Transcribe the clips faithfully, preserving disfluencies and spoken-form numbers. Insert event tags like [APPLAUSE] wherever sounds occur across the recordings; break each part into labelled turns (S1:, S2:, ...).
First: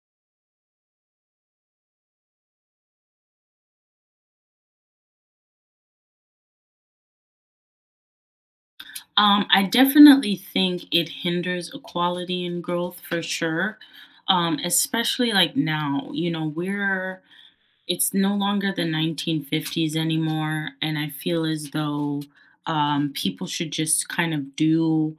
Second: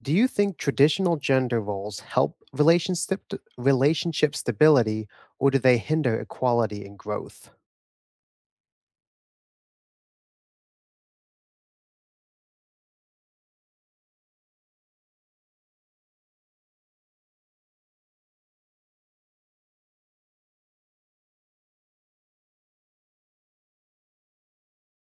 S1: Do you think traditional gender roles help relationship relationship stability, or do they hinder equality and growth?
S2: Um, I definitely think it hinders equality and growth for sure. Um, especially like now, you know, we're it's no longer the nineteen fifties anymore, and I feel as though um, people should just kind of do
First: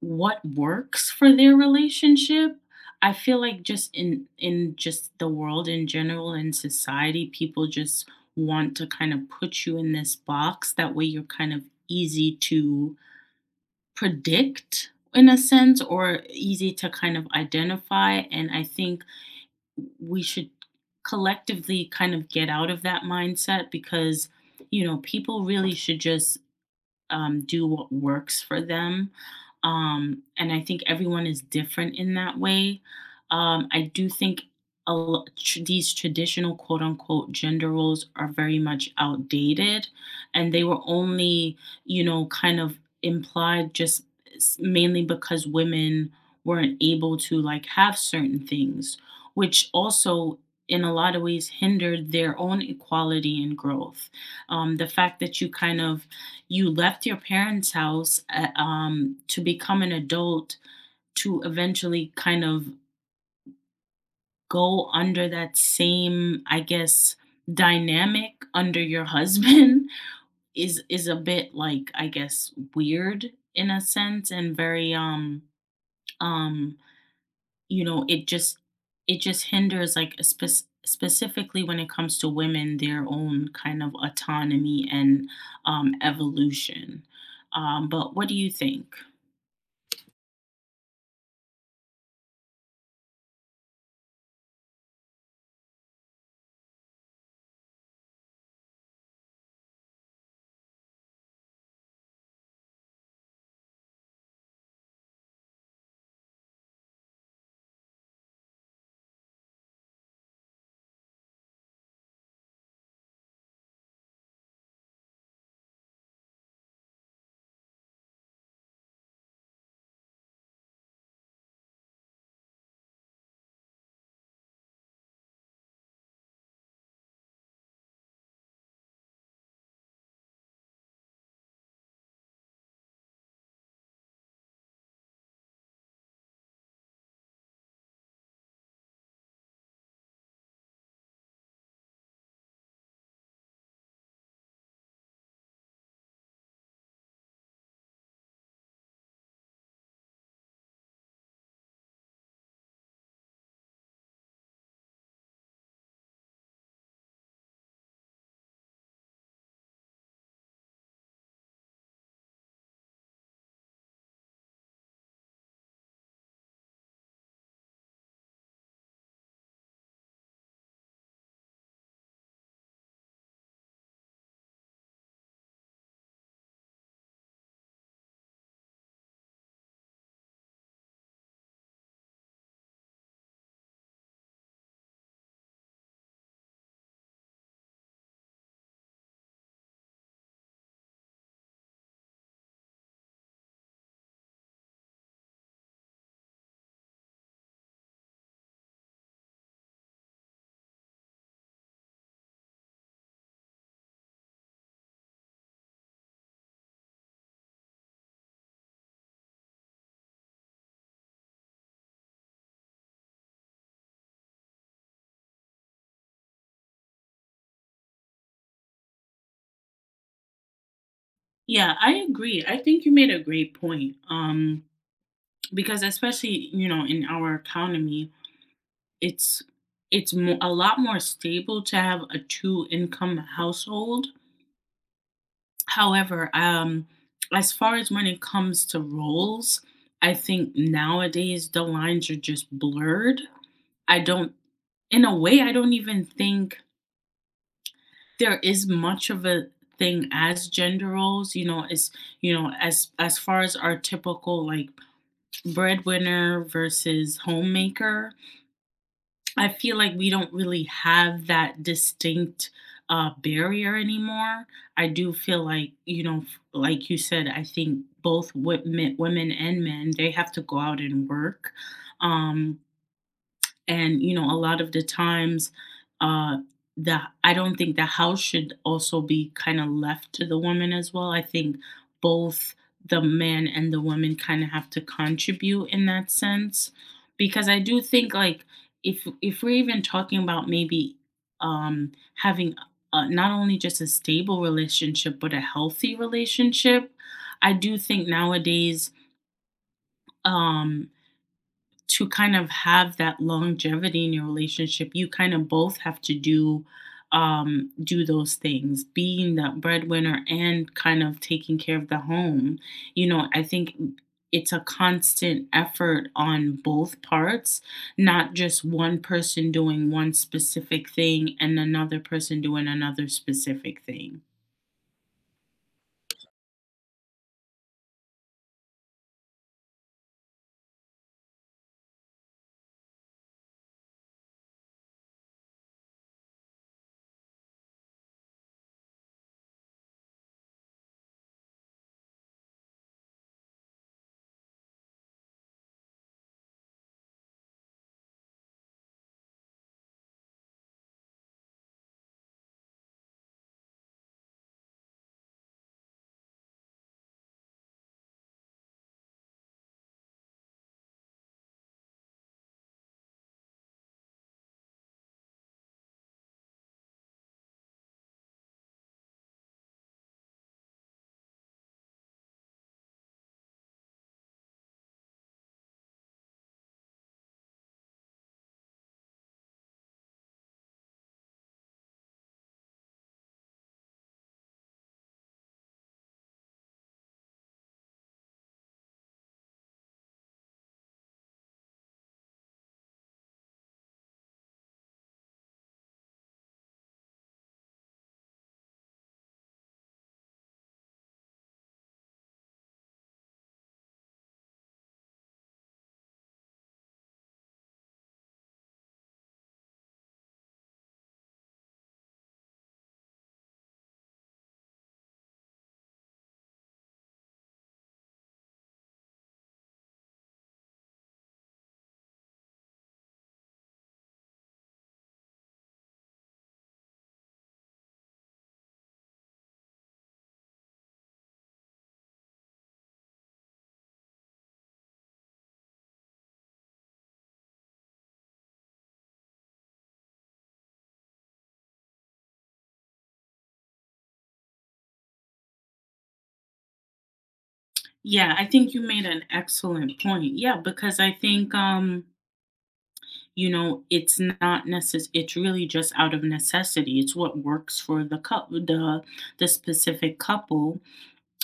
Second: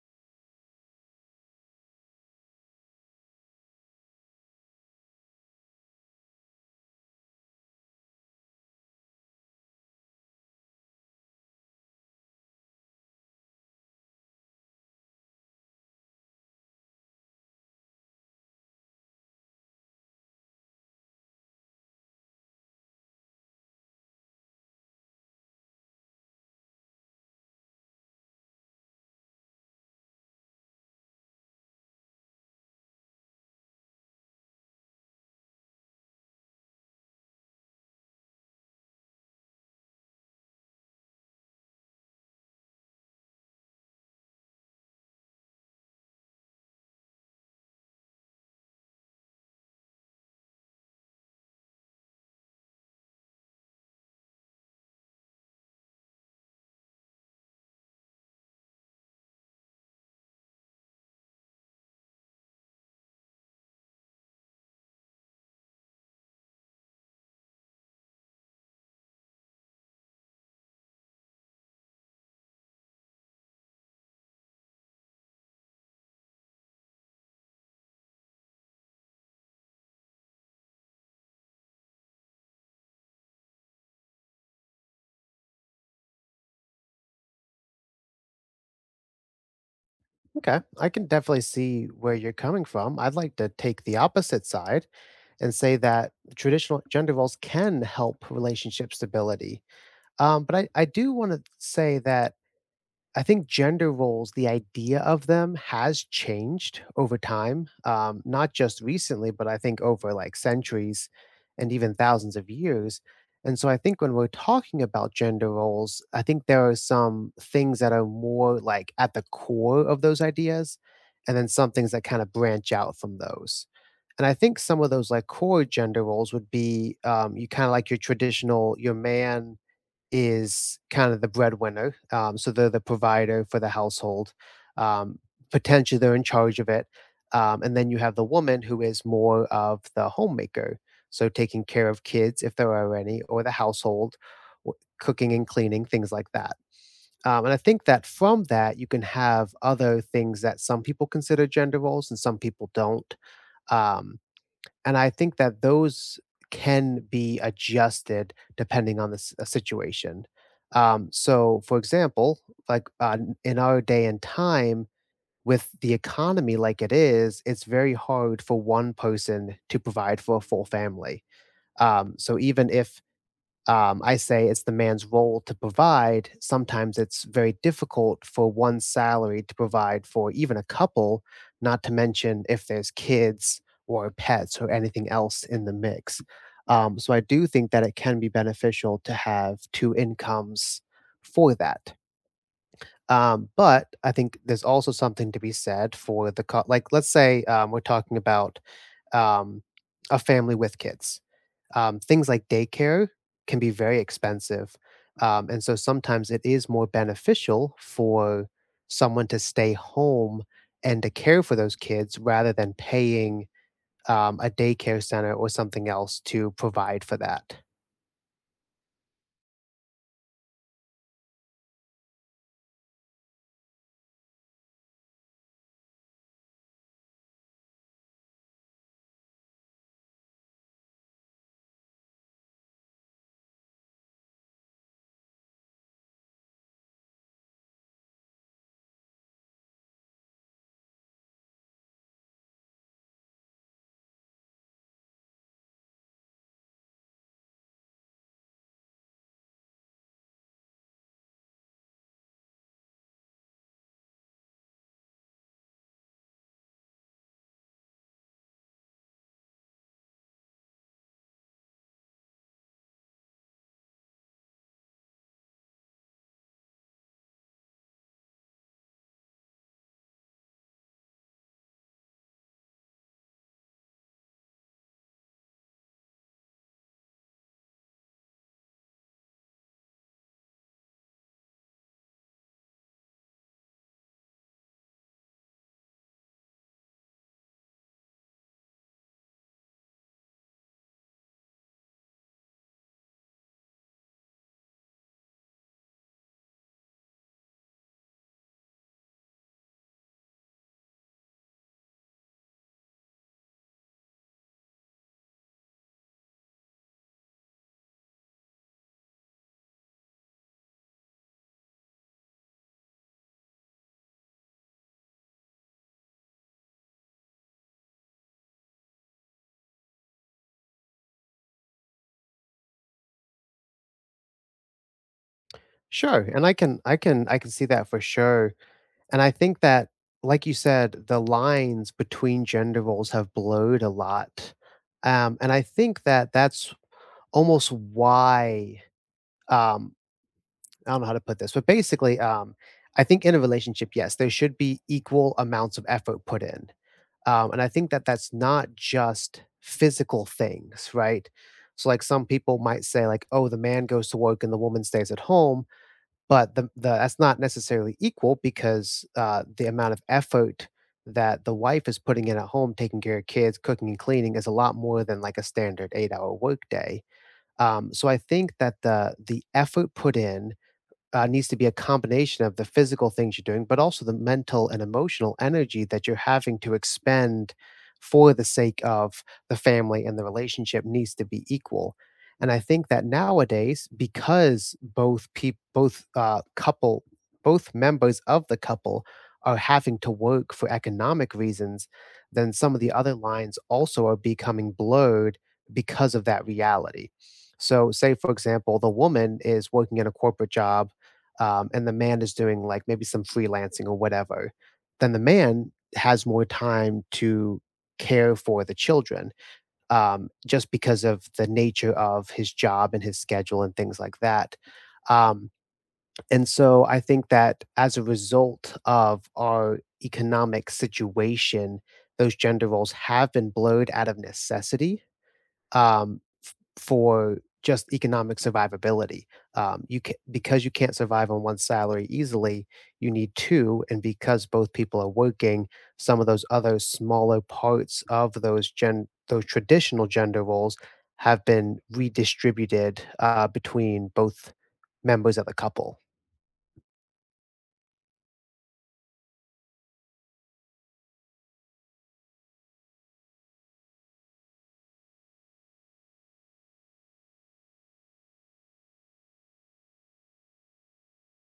S2: what works for their relationship. I feel like just in in just the world in general in society, people just want to kind of put you in this box. That way, you're kind of easy to predict in a sense, or easy to kind of identify. And I think we should collectively kind of get out of that mindset because, you know, people really should just um, do what works for them. Um, and I think everyone is different in that way. Um, I do think a, lo- tr- these traditional quote unquote gender roles are very much outdated, and they were only, you know, kind of implied just s- mainly because women weren't able to like have certain things, which also in a lot of ways hindered their own equality and growth. Um, the fact that you kind of you left your parents' house uh, um, to become an adult, to eventually kind of go under that same, I guess, dynamic under your husband [LAUGHS] is is a bit like, I guess, weird in a sense, and very um um you know, it just it just hinders like a spec- specifically when it comes to women, their own kind of autonomy and um evolution. Um but what do you think?
S1: Okay, I can definitely see where you're coming from. I'd like to take the opposite side and say that traditional gender roles can help relationship stability. Um, but I, I do want to say that I think gender roles, the idea of them has changed over time, um, not just recently, but I think over like centuries and even thousands of years. And so I think when we're talking about gender roles, I think there are some things that are more like at the core of those ideas, and then some things that kind of branch out from those. And I think some of those like core gender roles would be um, you kind of like your traditional, your man, is kind of the breadwinner, um, so they're the provider for the household. Um, Potentially, they're in charge of it, um, and then you have the woman who is more of the homemaker, so taking care of kids if there are any, or the household, w- cooking and cleaning, things like that. Um, and I think that from that you can have other things that some people consider gender roles and some people don't. Um, and I think that those can be adjusted depending on the s- uh, situation. Um, so, for example, like uh, n- in our day and time, with the economy like it is, it's very hard for one person to provide for a full family. Um, so, even if um, I say it's the man's role to provide. Sometimes it's very difficult for one salary to provide for even a couple, not to mention if there's kids or pets or anything else in the mix. Um, so I do think that it can be beneficial to have two incomes for that. Um, but I think there's also something to be said for the co- like. Let's say um, we're talking about um, a family with kids um, things like daycare can be very expensive. Um, and so sometimes it is more beneficial for someone to stay home and to care for those kids rather than paying um, a daycare center or something else to provide for that.
S2: Yeah, I agree. I think you made a great point. Um, because especially, you know, in our economy, it's it's mo- a lot more stable to have a two income household. However, um, as far as when it comes to roles, I think nowadays the lines are just blurred. I don't, in a way, I don't even think there is much of a thing as gender roles. You know, it's you know, as as far as our typical like breadwinner versus homemaker. I feel like we don't really have that distinct uh, barrier anymore. I do feel like, you know, f- like you said, I think both wo- men- women and men, they have to go out and work. Um, and, you know, a lot of the times, uh, the I don't think the house should also be kind of left to the woman as well. I think both the man and the woman kind of have to contribute in that sense, because I do think like, if if we're even talking about maybe um, having uh, not only just a stable relationship but a healthy relationship, I do think nowadays. Um, to kind of have that longevity in your relationship, you kind of both have to do um do those things, being that breadwinner and kind of taking care of the home. You know, I think it's a constant effort on both parts, not just one person doing one specific thing and another person doing another specific thing.
S1: Sure, and I can I can I can see that for sure. And I think that like you said, the lines between gender roles have blurred a lot. Um, and I think that that's almost why um, I don't know how to put this, but basically, um, I think in a relationship, yes, there should be equal amounts of effort put in. Um, and I think that that's not just physical things, right? So, like some people might say, like, oh, the man goes to work and the woman stays at home, but the, the that's not necessarily equal because uh, the amount of effort that the wife is putting in at home, taking care of kids, cooking and cleaning, is a lot more than like a standard eight-hour workday. Um, so I think that the the effort put in uh, needs to be a combination of the physical things you're doing, but also the mental and emotional energy that you're having to expend for the sake of the family and the relationship needs to be equal. And I think that nowadays, because both people, both uh, couple, both members of the couple are having to work for economic reasons, then some of the other lines also are becoming blurred because of that reality. So, say for example, the woman is working in a corporate job um, and the man is doing like maybe some freelancing or whatever, then the man has more time to care for the children um, just because of the nature of his job and his schedule and things like that. Um, and so I think that as a result of our economic situation, those gender roles have been blurred out of necessity. Um, for just economic survivability. Um, you can, because you can't survive on one salary easily, you need two, and because both people are working, some of those other smaller parts of those gen those traditional gender roles have been redistributed uh, between both members of the couple.
S2: Yeah, I think you made an excellent point. Yeah, because I think um you know, it's not necess it's really just out of necessity. It's what works for the cou the the specific couple,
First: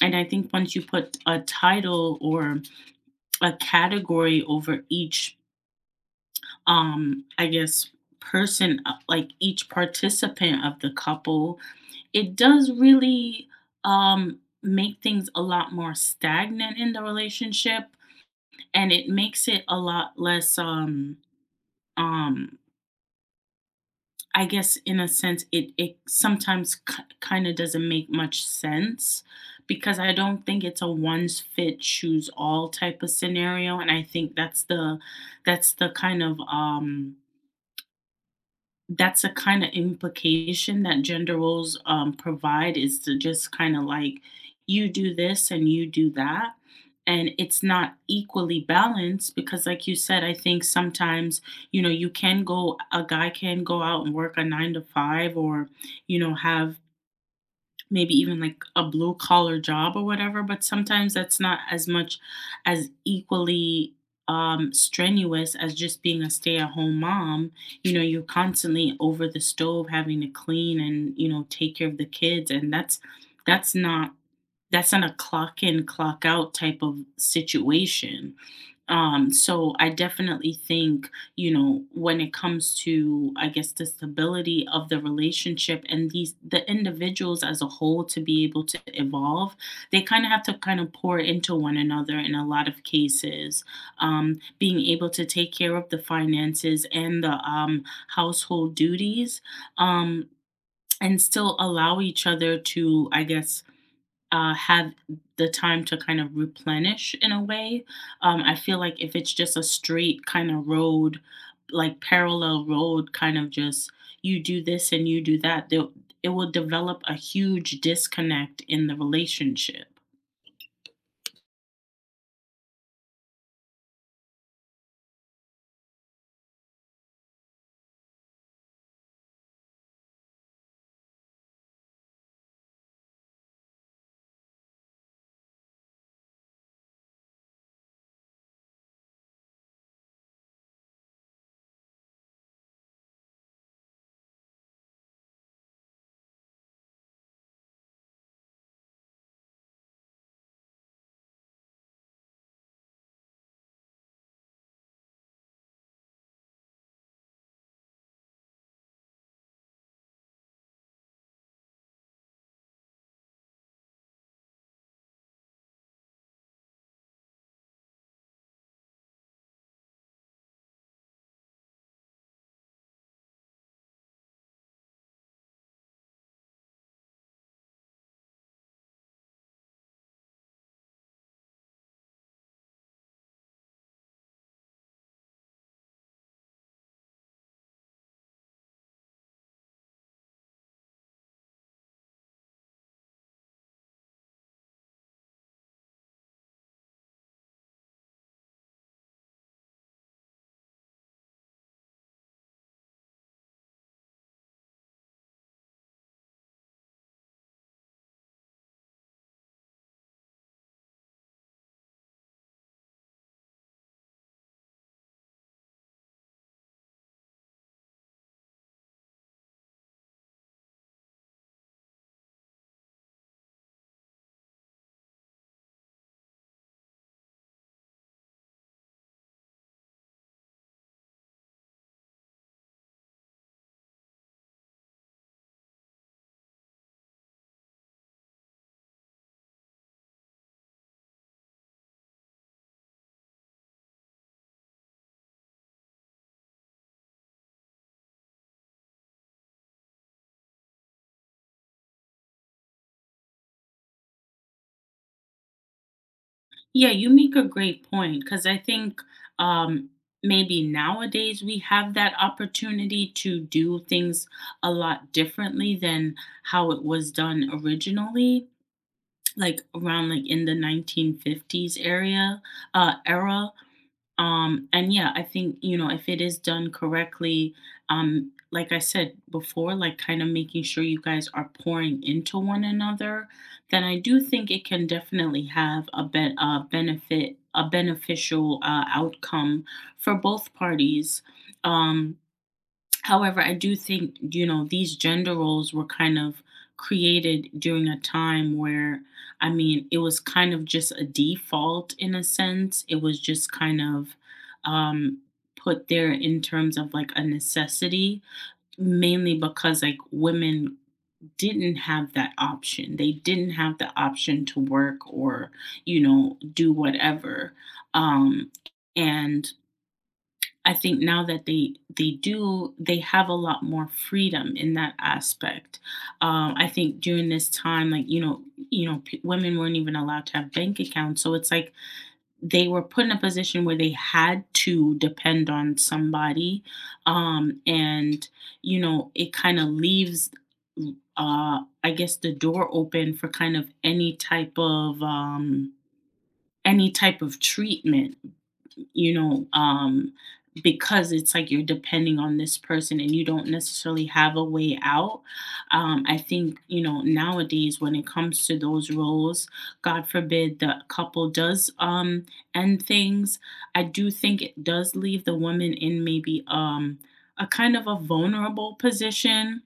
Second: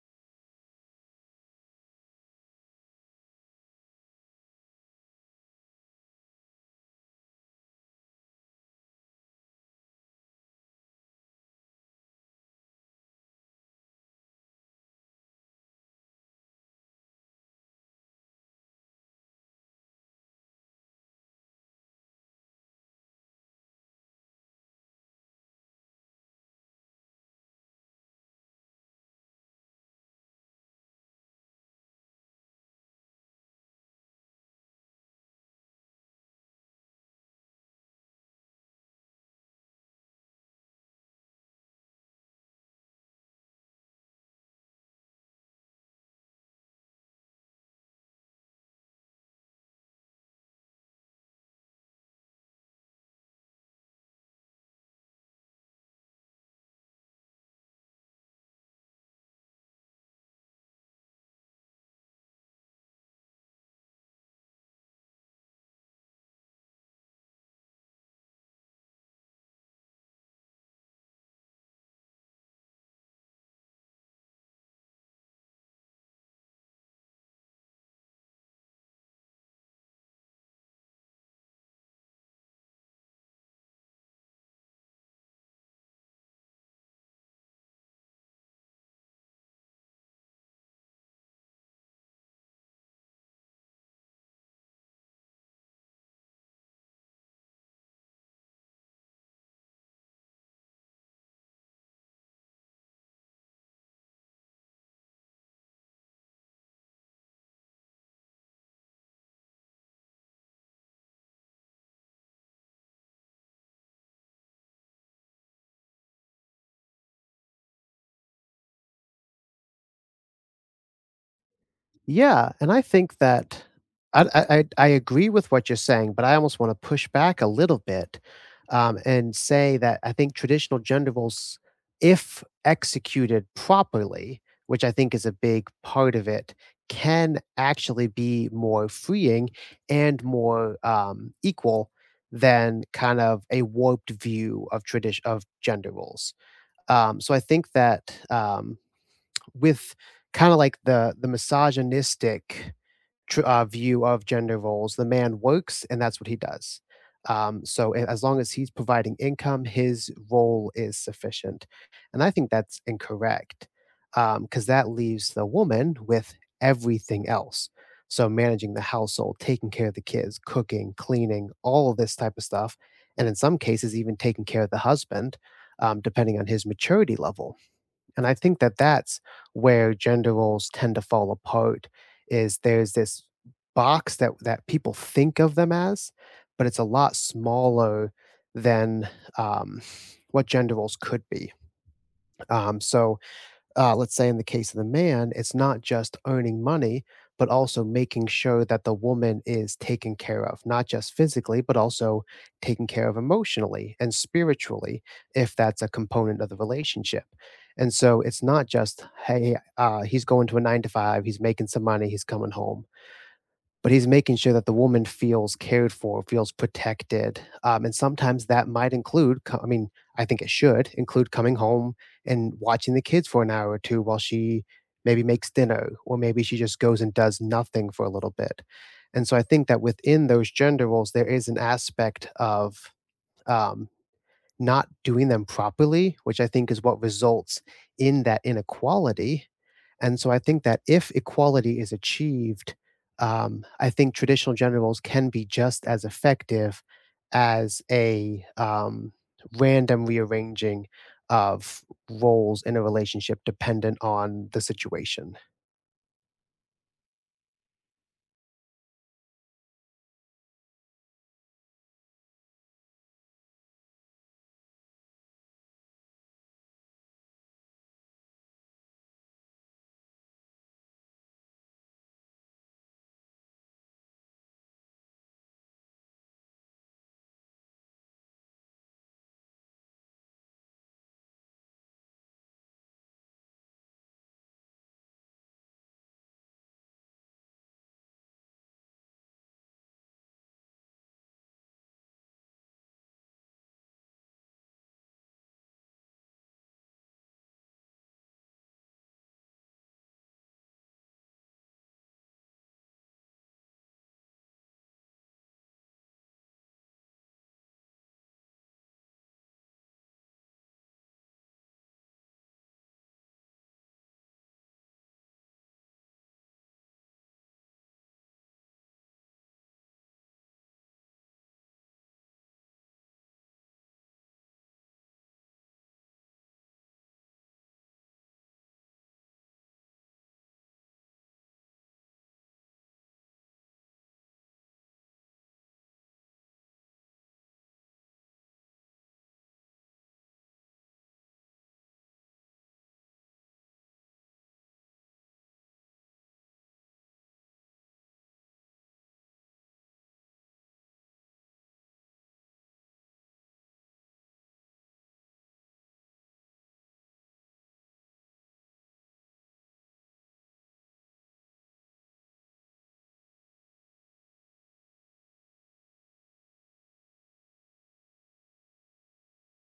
S2: and I think once you put a title or a category over each, um, I guess, person, uh, like, each participant of the couple, it does really, um, make things a lot more stagnant in the relationship, and it makes it a lot less, um, um I guess in a sense it it sometimes k kind of doesn't make much sense, because I don't think it's a one's fit choose all type of scenario. And I think that's the that's the kind of um that's a kind of implication that gender roles um, provide, is to just kind of like, you do this and you do that, and it's not equally balanced. Because like you said, I think sometimes, you know, you can go a guy can go out and work a nine to five, or, you know, have maybe even like a blue collar job or whatever, but sometimes that's not as much as equally um, strenuous as just being a stay at home mom. You know, you're constantly over the stove, having to clean, and, you know, take care of the kids, and that's that's not that's not a clock in clock out type of situation. Um, so I definitely think, you know, when it comes to, I guess, the stability of the relationship and these the individuals as a whole to be able to evolve, they kind of have to kind of pour into one another in a lot of cases. Um, being able to take care of the finances and the um, household duties, um, and still allow each other to, I guess, uh, have the time to kind of replenish in a way. Um, I feel like if it's just a straight kind of road, like parallel road, kind of just you do this and you do that, they it will develop a huge disconnect in the relationship.
S1: Yeah, and I think that I I I I agree with what you're saying, but I almost wanna push back a little bit, um, and say that I think traditional gender roles, if executed properly, which I think is a big part of it, can actually be more freeing and more, um, equal than kind of a warped view of tradition of gender roles. Um, so I think that, um, with kinda like the the misogynistic tr- uh, view of gender roles. The man works, and that's what he does. Um, so a- as long as he's providing income, his role is sufficient, and I think that's incorrect because that leaves the woman with everything else. So managing the household, taking care of the kids, cooking, cleaning, all of this type of stuff, and in some cases even taking care of the husband, um, depending on his maturity level and I think that that's where gender roles tend to fall apart is there's this box that that people think of them as, but it's a lot smaller than, um, what gender roles could be. Um, so uh, let's say in the case of the man, it's not just earning money, but also making sure that the woman is taken care of, not just physically, but also taken care of emotionally and spiritually, if that's a component of the relationship. And so it's not just, hey, uh, he's going to a nine to five, he's making some money, he's coming home but he's making sure that the woman feels cared for, feels protected. Um, and sometimes that might include, co- I mean, I think it should include coming home and watching the kids for an hour or two while she maybe makes dinner, or maybe she just goes and does nothing for a little bit. And so I think that within those gender roles, there is an aspect of um, not doing them properly, which I think is what results in that inequality and so I think that if equality is achieved, um, I think traditional gender roles can be just as effective as a um, random rearranging of roles in a relationship dependent on the situation.
S2: Yeah, you make a great point because I think um, maybe nowadays we have that opportunity to do things a lot differently than how it was done originally, like around like in the nineteen fifties area uh era. Um and Yeah, I think, you know, if it is done correctly, um like I said before, like kind of making sure you guys are pouring into one another, then I do think it can definitely have a be- a benefit a beneficial uh, outcome for both parties. Um However, I do think, you know, these gender roles were kind of created during a time where, I mean, it was kind of just a default in a sense. It was just kind of um, put there in terms of like a necessity, mainly because like women didn't have that option. They didn't have the option to work or, you know, do whatever. Um, and I think now that they they do, they have a lot more freedom in that aspect. Um, I think during this time, like, you know, you know, p- women weren't even allowed to have bank accounts, so it's like they were put in a position where they had to depend on somebody, um, and, you know, it kind of leaves, uh, I guess, the door open for kind of any type of um, any type of treatment, you know, um, because it's like you're depending on this person and you don't necessarily have a way out. Um, I think, you know, nowadays when it comes to those roles, God forbid the couple does um, end things. I do think it does leave the woman in maybe um, a kind of a vulnerable position,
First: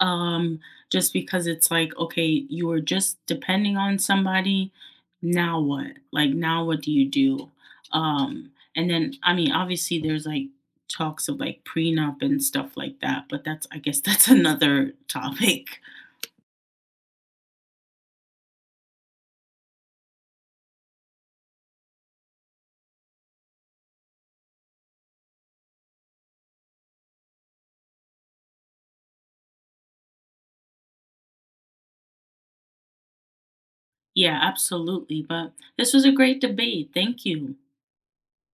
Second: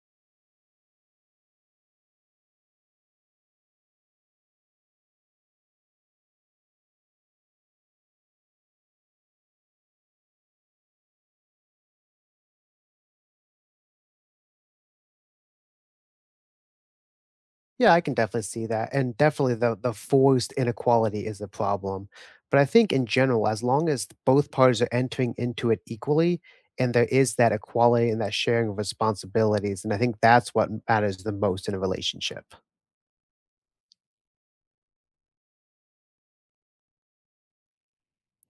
S2: um just because it's like, okay, you were just depending on somebody, now what, like, now what do you do? Um and Then, I mean, obviously there's like talks of like prenup and stuff like that, but that's i guess that's [LAUGHS] another topic.
S1: Yeah, I can definitely see that, and definitely the the forced inequality is the problem. But I think in general, as long as both parties are entering into it equally, and there is that equality and that sharing of responsibilities, and I think that's what matters the most in a relationship.
S2: Yeah, absolutely. But this was a great debate. Thank you.